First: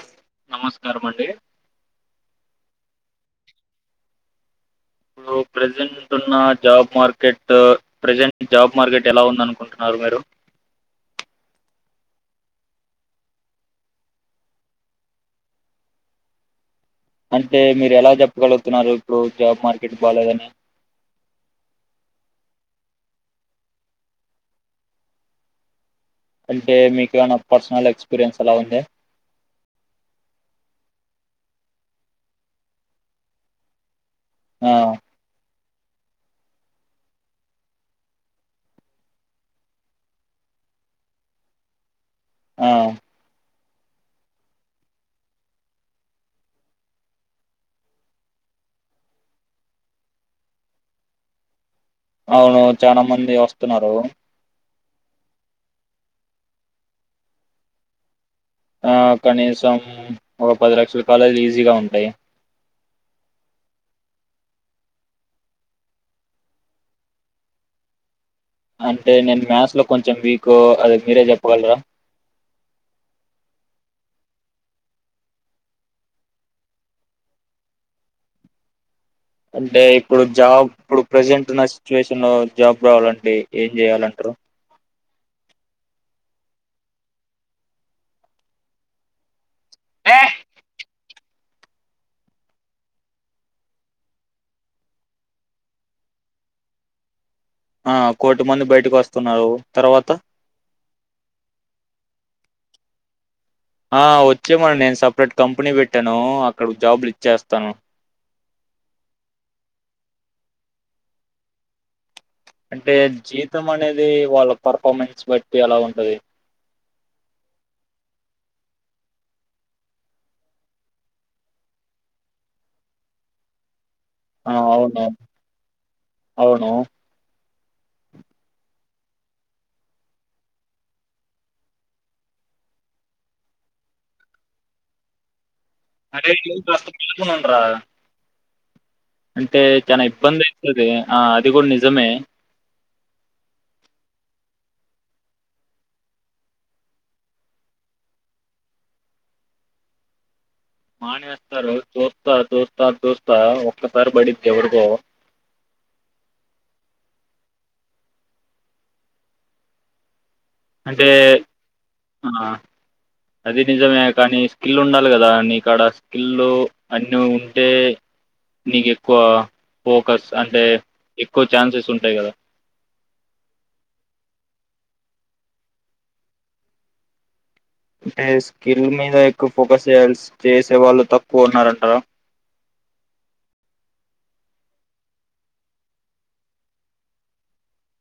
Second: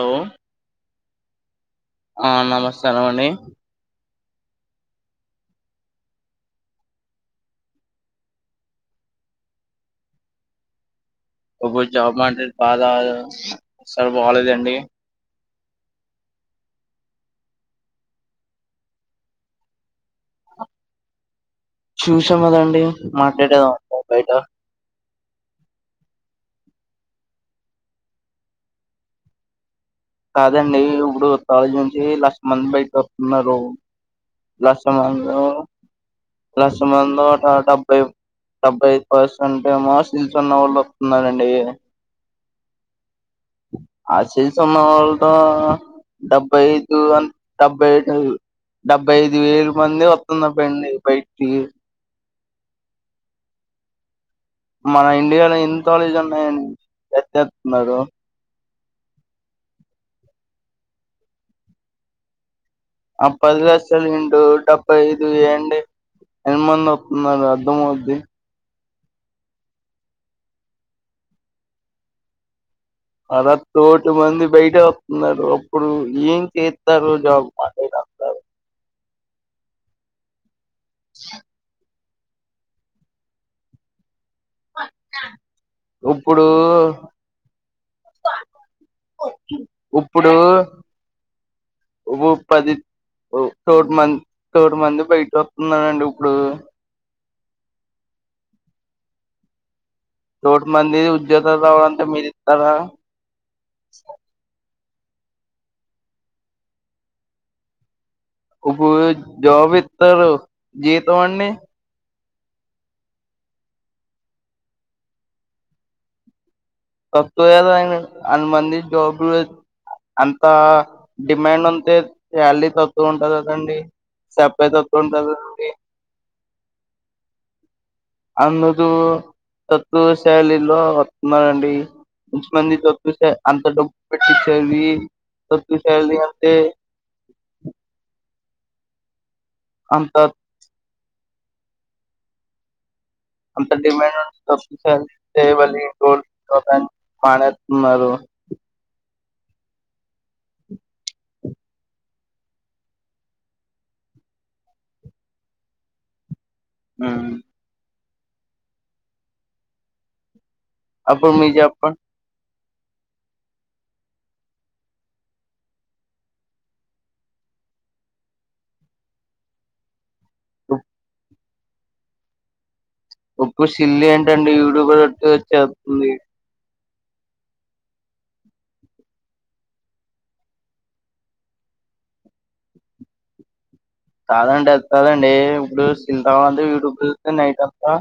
అఒ నమస్కారం అండి. ఆ నమస్కారం అండి. ఇప్పుడు ప్రజెంట్ ఉన్న job market present job market ఎల ఉంద్ అనుకుంటున్నార్? ఎవరు మీరు? ఒక జాబ్ [unintelligible] సల్ బాలేదండి అంటే మీర్ ఎలా చెప్పగల్గుతున్నారు ఇప్పుడు జాబ్ మార్కెట్ బాలేదని? చూసాంగదండి మార్కెట్ బయట అంటే మీక్ ఎమైన పర్సనల్ ఎక్స్పీరియన్స్ అలా ఉంద? కాదండి ఇప్పుడు కాలెజ్ నుంచి లక్ష మంద్ బయటక్ ఒత్తున్నారు. ఆ లక్షమందిలో లక్షమంద్లో ఒక డెబ్బై డెబ్బై పర్సెంట్ ఏమో స్కిల్స్ ఉన్న వాళ్ళు వస్తున్నారండి. ఆ ఆ సిల్సున్నవాల్తో డెబ్బైఐదు అంత్ డెబ్బై అయితది. డెబ్బై ఐదు వేలు మంది వస్తున్న బండి బయిటికి అవునావును చాలా మంది వస్తున్నారు. మన ఇండియాలో ఎన్ని కాలేజీలున్నాయ్ ఎట్ చేస్తున్నారు. ఆ కనీసం ఒక పది లక్షల కాలేజీలు ఈజీగా ఉంటాయి. ఆ పది లక్షలు ఇంటు డెబ్బై ఐదు ఏండ్ ఎంత మంది వత్తున్నారు అర్ధం అవుద్ది అంటే నేను మ్యాథ్స్ లో కొంచెం వీక్ అది మీరే చెప్పగలరా. అరకోటి మంది బయట వస్తున్నారు అప్పుడు ఏం చేత్తారు జాబ్ [unintelligible] బ్లాంక్ అంటే ఇప్పుడు జాబ్ ఇప్పుడు ప్రెసెంట్ ఉన్న సిచ్యువేషన్ న్న జాబ్ కావాలంటే ఏం చేయలంటరు. ఇప్పుడూ ఇప్పుడూ ఉ పది ఓ కోటి మంది కోటి మంది బయట వత్తున్నరండి ఇప్పుడు ఆ కోటి మంది బయటకు వస్తున్నారు తర్వాత కోటి మంది ఉద్యోగాలు రావు అంతా మీరు ఇత్తారా ఆ వచ్చే మనండి నేను సపరేట్ కంపెనీ పెట్టాను. అక్కడ జాబ్లు ఇచ్చేస్తాను. ఇప్పుడూ జాబు ఇత్తారు. జీతం అండి. అంటే జీతం అనేది, వాళ్ళ పెర్ఫార్మెన్సు బట్టి అలా ఉంటది. తబ్ [unintelligible] అనుమంది జాబ్లు అంతా డిమాండ్ ఉంటే సాలరీ తక్కువ ఉంటది కదండి. ఆ సప్పే అవును తతుండదు అండి అవును అందుకు తక్కువ సాలారీలో వత్తున్నారండి. కొంచి మంది తక్కువగా అంత డబ్బు పెట్టించాలీ తక్కువ సాలరీ అరే అంతే నువ్వు కాస్త మేల్కొనుండ్రా అంటే చానా ఇబ్బంది అయితది. ఆ అది కూడా నిజమే. అంత డిమాండ్ వస్తే సేవలు గోల్డ్ స్టం పానే ఉన్నారు మానేస్తారు చూస్తా చూస్తా చూస్తా ఒక్కసారి పడిద్ది ఎవరికో బ్లాంక్ అ అంటే అప్పుడు మీరు చెప్పండి ఆ అది నిజమే కానీ స్కిల్ ఉండాలి కదా. నీకాడ స్కిల్ అన్ని ఉంటే నీకు ఎక్కువ ఫోకస్ అంటే ఎక్కువ ఛాన్సెస్ ఉంటాయి కదా. ఉప్పు సిల్లి ఏంటండి యూట్యూబ్ లో కొడితే వచ్చేస్తుంది. అంటే స్కిల్ మీద ఎక్కువ ఫోకస్ చేయాల్సి చేసే వాళ్ళు తక్కువ ఉన్నారంటా. కాదండి అదికాదండి. ఇప్పుడు సిల్తా అంత ఇప్పుడు నైట్ అంతా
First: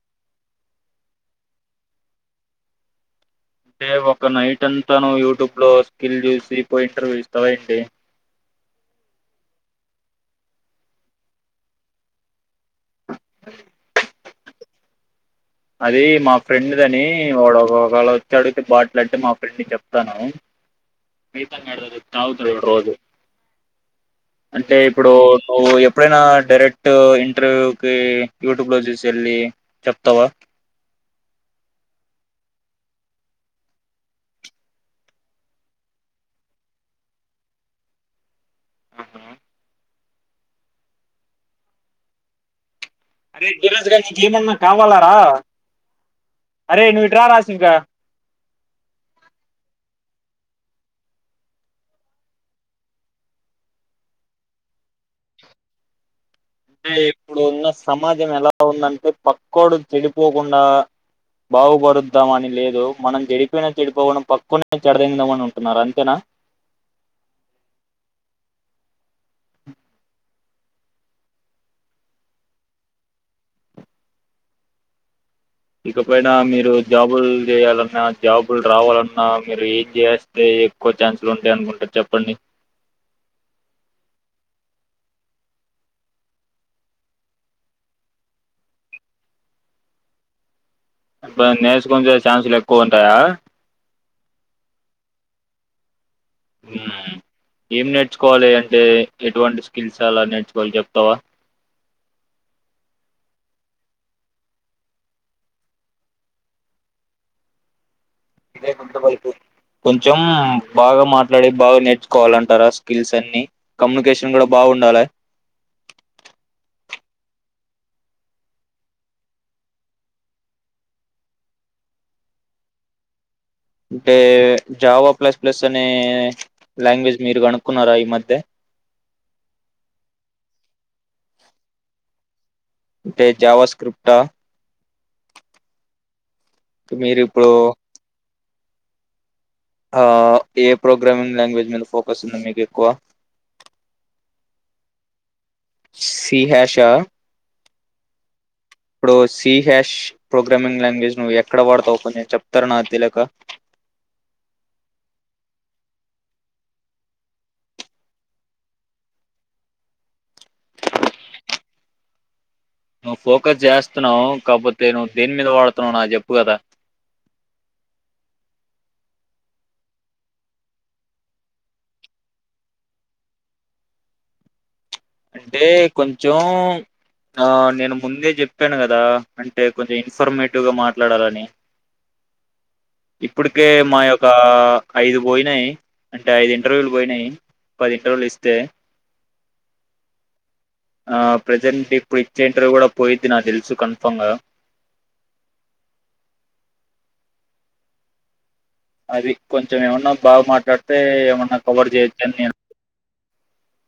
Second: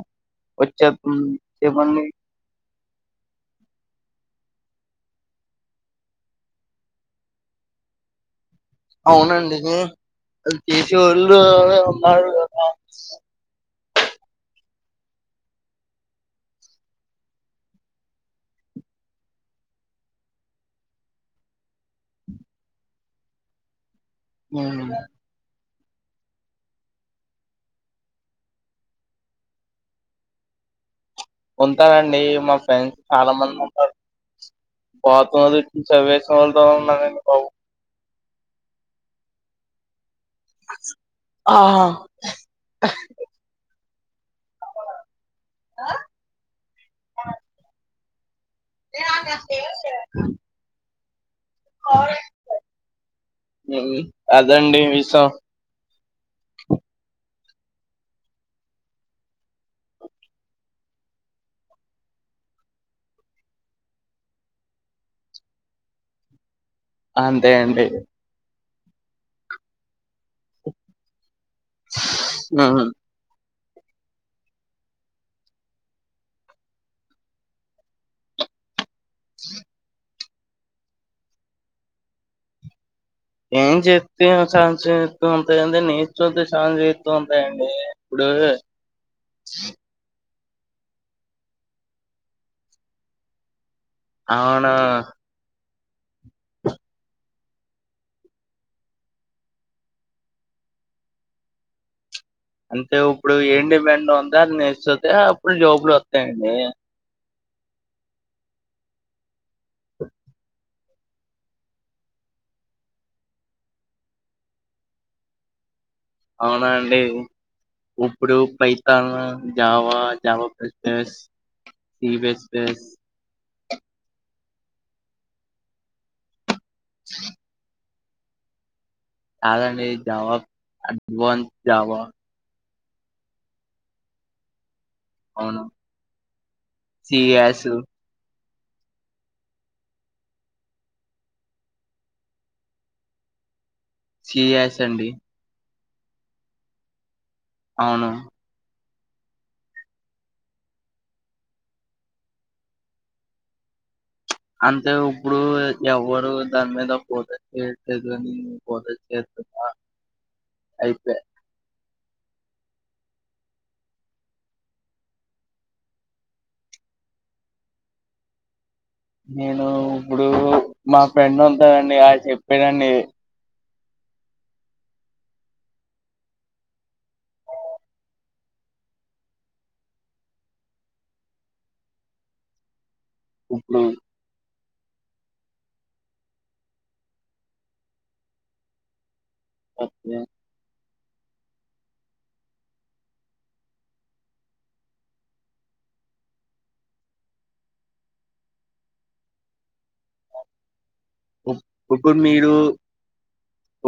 వచ్చేతున్ ఇవన్నీ అంటే ఒక నైటంత నువు యూట్యూబ్ లో స్కిల్ చూసి పోయి ఇంటర్వ్యూ ఇస్తావఏంటి. బ్లాంక్ అవునండి నిజమే చేసేవాళ్ళు ఉన్నారు ఆ అది మా ఫ్రెండ్ దని వాడు ఒకవేళ వచ్చి అడిగితే బాటిలు అంటే మా ఫ్రెండ్ చెప్తాను. రైతాంగాడి రోజు తాగుతాడు వాడు రోజు అంటే ఉమ్. ఇప్పుడు మువ్ చెప్ ఎప్పుడైనా డైరెక్ట్ ఇంటర్వ్యూకి యూట్యూబ్ లో చూసెళ్ళి చెప్తావా ఉంతారండి మా ఫ్రెండ్స్ చాలా మంది ఉంటారు [unintelligible] ఆహా అరే రాజగారికి నీకేమన్నా కావాలారా అరే నువ్వుటి రా రాసి ఇంకా ఉ అదండి విసం అంటే ఇప్పుడు ఉన్న సమాజం ఎలా ఉందంటే పక్కోడు చెడిపోకుండా బాగుపరుద్దామ అని లేదు మనం చెడిపోయినా చెడిపోకూన పక్కోనే చెడదెగ్దామాని ఉంటున్నారు అంతేనా అంతే అండి ఉహుం ఇకపైన మీరు జాబులు జెయాలన్నా జాబులు రావాలన్నా మీరు ఏం చేస్ తె ఎక్కువ ఛాన్స్లు ఉంటాయి అనుకుంట చెప్పండి ఏం చెప్తే ఛాన్స్ యిస్తూ ఉంటాయండి నేన్ [unintelligible] ఛాన్స్ యిస్తూ ఉంటాయండి ఇప్పుడు బ్ నేర్చుకుంచే ఛాన్సులు ఎక్కువ ఉంటాయా అవును ఉమ్ ఏం నేర్చుకోవాలి అంటే ఎటువంటి స్కిల్స్ అలా నేర్చుకోవాలి చెప్తావా అంటే ఇప్పుడు ఏం డిమాండ్ ఉందో అది నేర్స్తతే అప్పుడు జాబులు వత్తయండి ఇదే! ! ! ! ! ! ! ! ! కొంచం బాగా మాట్లాడి బాగా నేర్చుకోవాలంటార స్కిల్స్ అన్ని కమ్యూనికేషన్ కూడా బాగ్ ఉండాలే అవునా అండి ఉప్పుడు Python Java Java [unintelligible] C B S base అంటే జావా ప్లస్ ప్లస్ అనే లాంగ్వేజ్ మీరు గనుక్కున్నారా మద్దె కాదండి జవా అడ్వాన్స్ జవా టే జావ స్క్రిప్ట్స్ ఆ అవును సి మీరు ఇప్పుడు యసు ఆ ఏ ప్రోగ్రామింగ్ లాంగ్వేజ్ మీద ఫోకస్ ఉంది మీకు ఎక్కువ సిఎస్ అండి సిహాషా అవును ఇప్పుడు సి హ్యాష్ ప్రోగ్రామింగ్ లాంగ్వేజ్ నువ్వు ఎక్కడ వాడతావు కొంచెం చెప్తార నాక్ తెలియక అంతె ఇప్పుడు ఎవరు దాని మీద ఫోకస్ చెయ్యట్లేదు అని ఫోక అయిపే నువ్వు ఫోకస్ చేస్తున్నావ్ కాకపోతే నువ్వు దేని మీద వాడుతున్నావ్ నాక్ చెప్పు గదా నేను ఉప్పుడు మా ఫ్రెండ్ ఉంటాయండి అడు చెప్పేదండి అంటే కొంచెం ఆ నేను ముందే చెప్పాను గదా అంటే కొంచెం ఇన్ఫర్మేటివ్ గా మాట్లాడాలని ఇప్పుడికే ఇప్పుడు మా యొకా ఐదు పోయినాయి అంటే ఐదు ఇంటర్వ్యూలు పోయినాయి పది ఇంటర్వ్యలు ఇస్తే య ఆ ప్రజెంట్ ఇప్పుడు ఇచ్చే ఇంటర్వ్యూ కూడా పోయిద్ది నాకు తెలుసు కన్ఫామ్గ అది కొంచెం ఏమన్నా బాగా మాట్లాడితే ఏమన్నా కవర్ చేయొచ్చు అని నేన్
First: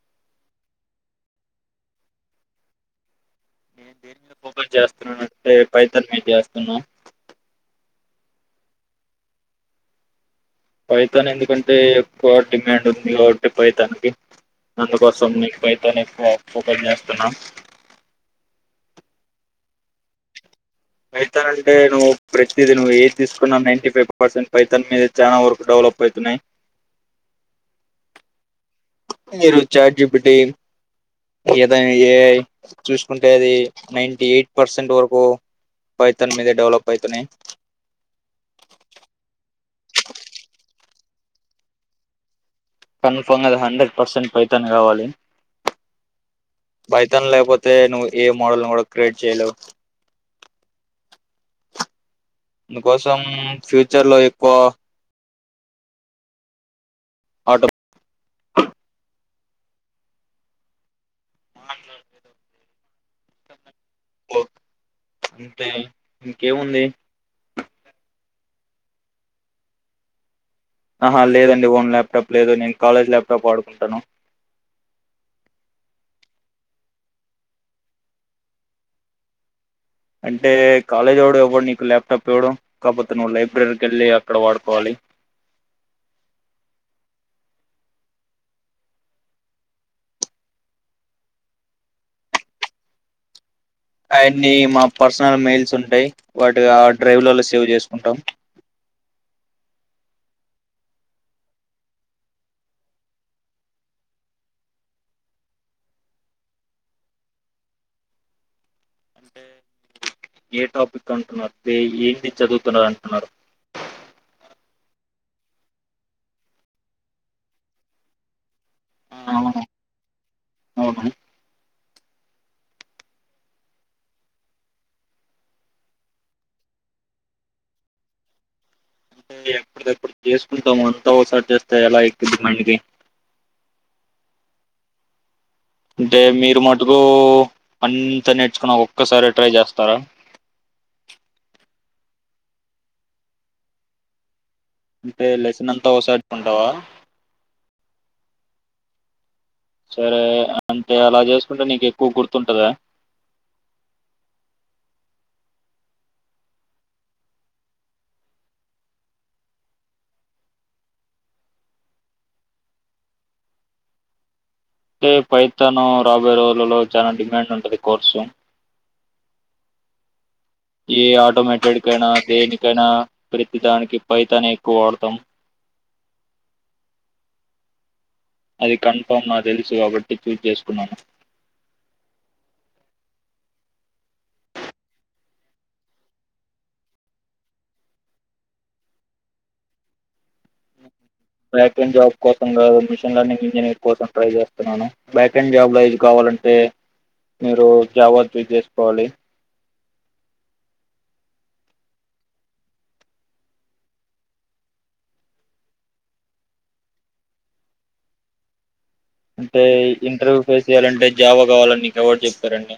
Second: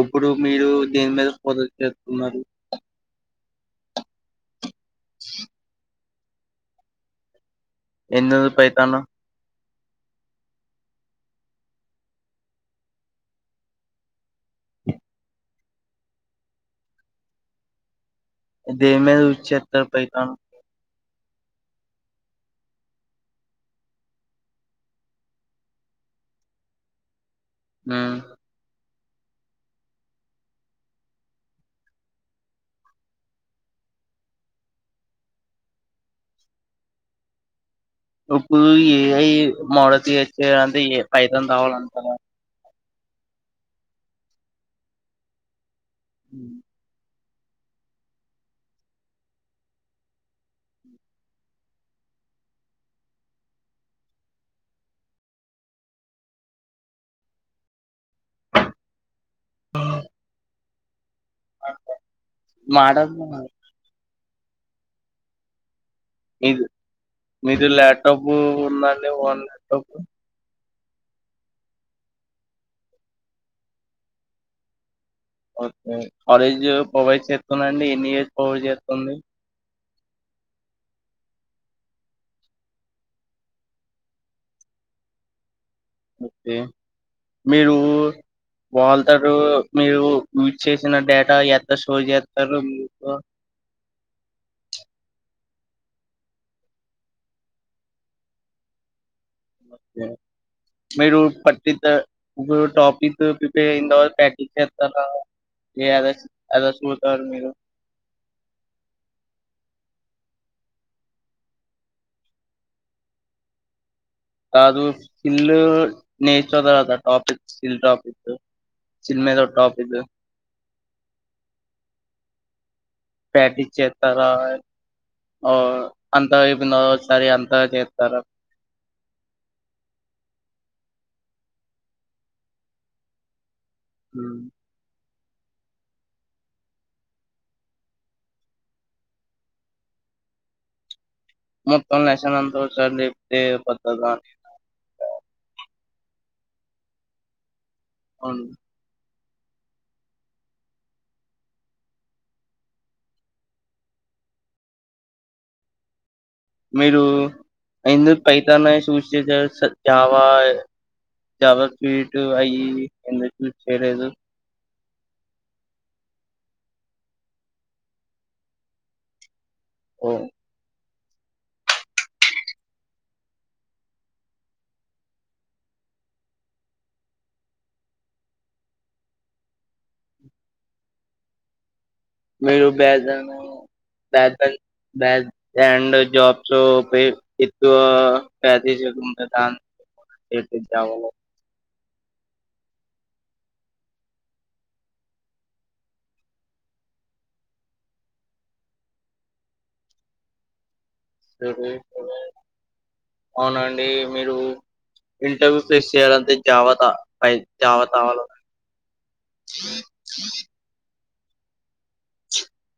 ఉప్పుడు మీరు దేన్మీద ఫోకస్ చేత్తున్నారు నేను దేని మీద ఫోకస్ చేస్తున్నాను అంటే పైతాన్మి చేస్తున్నా ఎందుకు పైతాను పైతాన్ ఎందుకంటే ఎక్కువ డిమాండ్ ఉందిగాబట్టి పైతాన్ కి అందుకోసం మీక్ పైతన్ ఎక్కువ ఫోకస్ చేస్తున్నా దేనే యూజ్ చేతారు పైతాన్ పైతన్ అంటే నువ్వు ప్రతిది నువ్వు ఏది తీసుకున్నా నైన్టి ఫైవ్ పర్సెంట్ పైతాన్ మీద చాలా వరకు డెవలప్ అవు వెళ్తున్నాయి హ మీరు చాట్జప్ట్ ఏదైనా ఏఐ చూసుకుంటే అది నైన్టీ ఎయిట్ పర్సెంట్ వరకు పైతన్ మీద డెవలప్ అయితున్నాయి ఇప్పుడు ఏఐ మోడల్ చెస్యాలంటే ఏ ఫైతన్ రావాలంటారా కన్ఫామ్ అది హండ్రెడ్ పర్సెంట్ పైతాన్ కావాలి ఉహ్ పైతాను లేకపోతే నువ్వు ఏ మోడల్ మోడల్ క్రియట్ చేయలేవు మనకోసం ఫ్యూచర్ లో ఎక్కువ ఆటో హ మాడన్ ఓ అంతే మీది ఇంకేముంది మీది ల్యాప్టాప్ ఉందండి ఓన్ ల్యాప్టాప్ ఆహా లేదండి ఓన్ ల్యాప్టాప్ లేదు నేను కాలేజ్ ల్యాప్టాప్ వాడుకుంటాను ఓకే కాలేజ్ ప్రొవైడ్ చేస్తుందండి ఎన్ని ఇయర్స్ ప్రొవైడ్ చేస్తుంది అంటే కాలేజొడు ఎవ్వడు నీకు ల్యాప్టాప్ ఇవ్వడు కాకపోతే నువ్వు లైబ్రరీకి వెళ్ళి అక్కడ వాడుకోవాలి ఓకే మీరు వాళ్ళతారు మీరు యూజ్ చేసిన డేటా ఎట్ట స్టోర్ చేస్తారు మీకు అయన్నీ మా పర్సనల్ మెయిల్స్ ఉంటాయ్ వాటి ఆ డ్రైవ్లలో సేవ్ చేసుకుంటాం ఓకే మీరు టాపిక్ ప్రిపేర్ అయినాతర్వాత ప్రాక్టీస్ చేస్తారా ఏది అద సూతరు మీరు అంటే ఏ టాపిక్ అంటున్నారు టే ఏంటి చదువుతున్న అంటున్నారు కాదు స్కిల్ నేర్చర్ద కదా టాపిక్ స్కిల్ టాపిక్ చిన్నదో అవును టాపికు అవును ప్రాక్టీస్ చెతార హ అంతా అపోయిందా ఓసారి అంతా చేస్తారు ఏ ఎప్పుడికప్పుడు చేసుకుంటాము అంతా ఒకసారి చేస్తా ఎలా ఎక్కింది మడ్కి ఉహ్ అంటే మీరు మట్టుకూ అంతా నేర్చుకుని ఆ ఒక్కసారే ట్రై చేస్తారా మొత్తం లెసన్ అంత ఒకసారి నేర్పితే అయిపోతదా అని అంటే లెసన్ అంతా ఓసారి చెప్పమటవా ఆవును సరే అంటే అలా చేస్కుంటే నీక్ ఎక్కు గుర్తుంటదా? మీరు ఎందుకు పైతానే చూస్ చేసారు సార్ జావా జావా స్వీట్ అయి ఎందుకు చూస్ చేయలేదు. టే పైతన్ రాబోయే రోజులలో చానా డిమాండ్ ఉంటది కోర్సు హ్మ్మ్ ఏ ఆటోమేటడ్కైనా దేనికైనా ప్రతిదానికి పైతనే ఎక్కువ వాడతాం అది కన్ఫామ్గా తెల్సు కాబట్టి చూస్ చేస్కున్నాను. మీరు [inaudible] బ్యాటన్ బాండ్ జాబ్స్ పి పిత్తు ప్రాక్టీస్ చేస్కుంటరా [unintelligible] బ్యాక్ అండ్ జాబ్ కోసం మిషన్ లర్నింగ్ ఇంజనీర్ కోసం ట్రై చేస్తున్నాను. బ్యాక్ అండ్ జాబ్ల ఇది కావాలంటే మీరు జావా చూస్ చేస్కోవాలి. సరే సరే అవునండి మీరు ఇంటర్వ్యూ ఫేస్ చేయాలంతే జావత పై జవతవాల అంటే ఇంటర్వ్యూ ఫేస్ చెయ్యాలంటే జావా కావాలని నీక్ ఎవడ్ చెప్పారండి.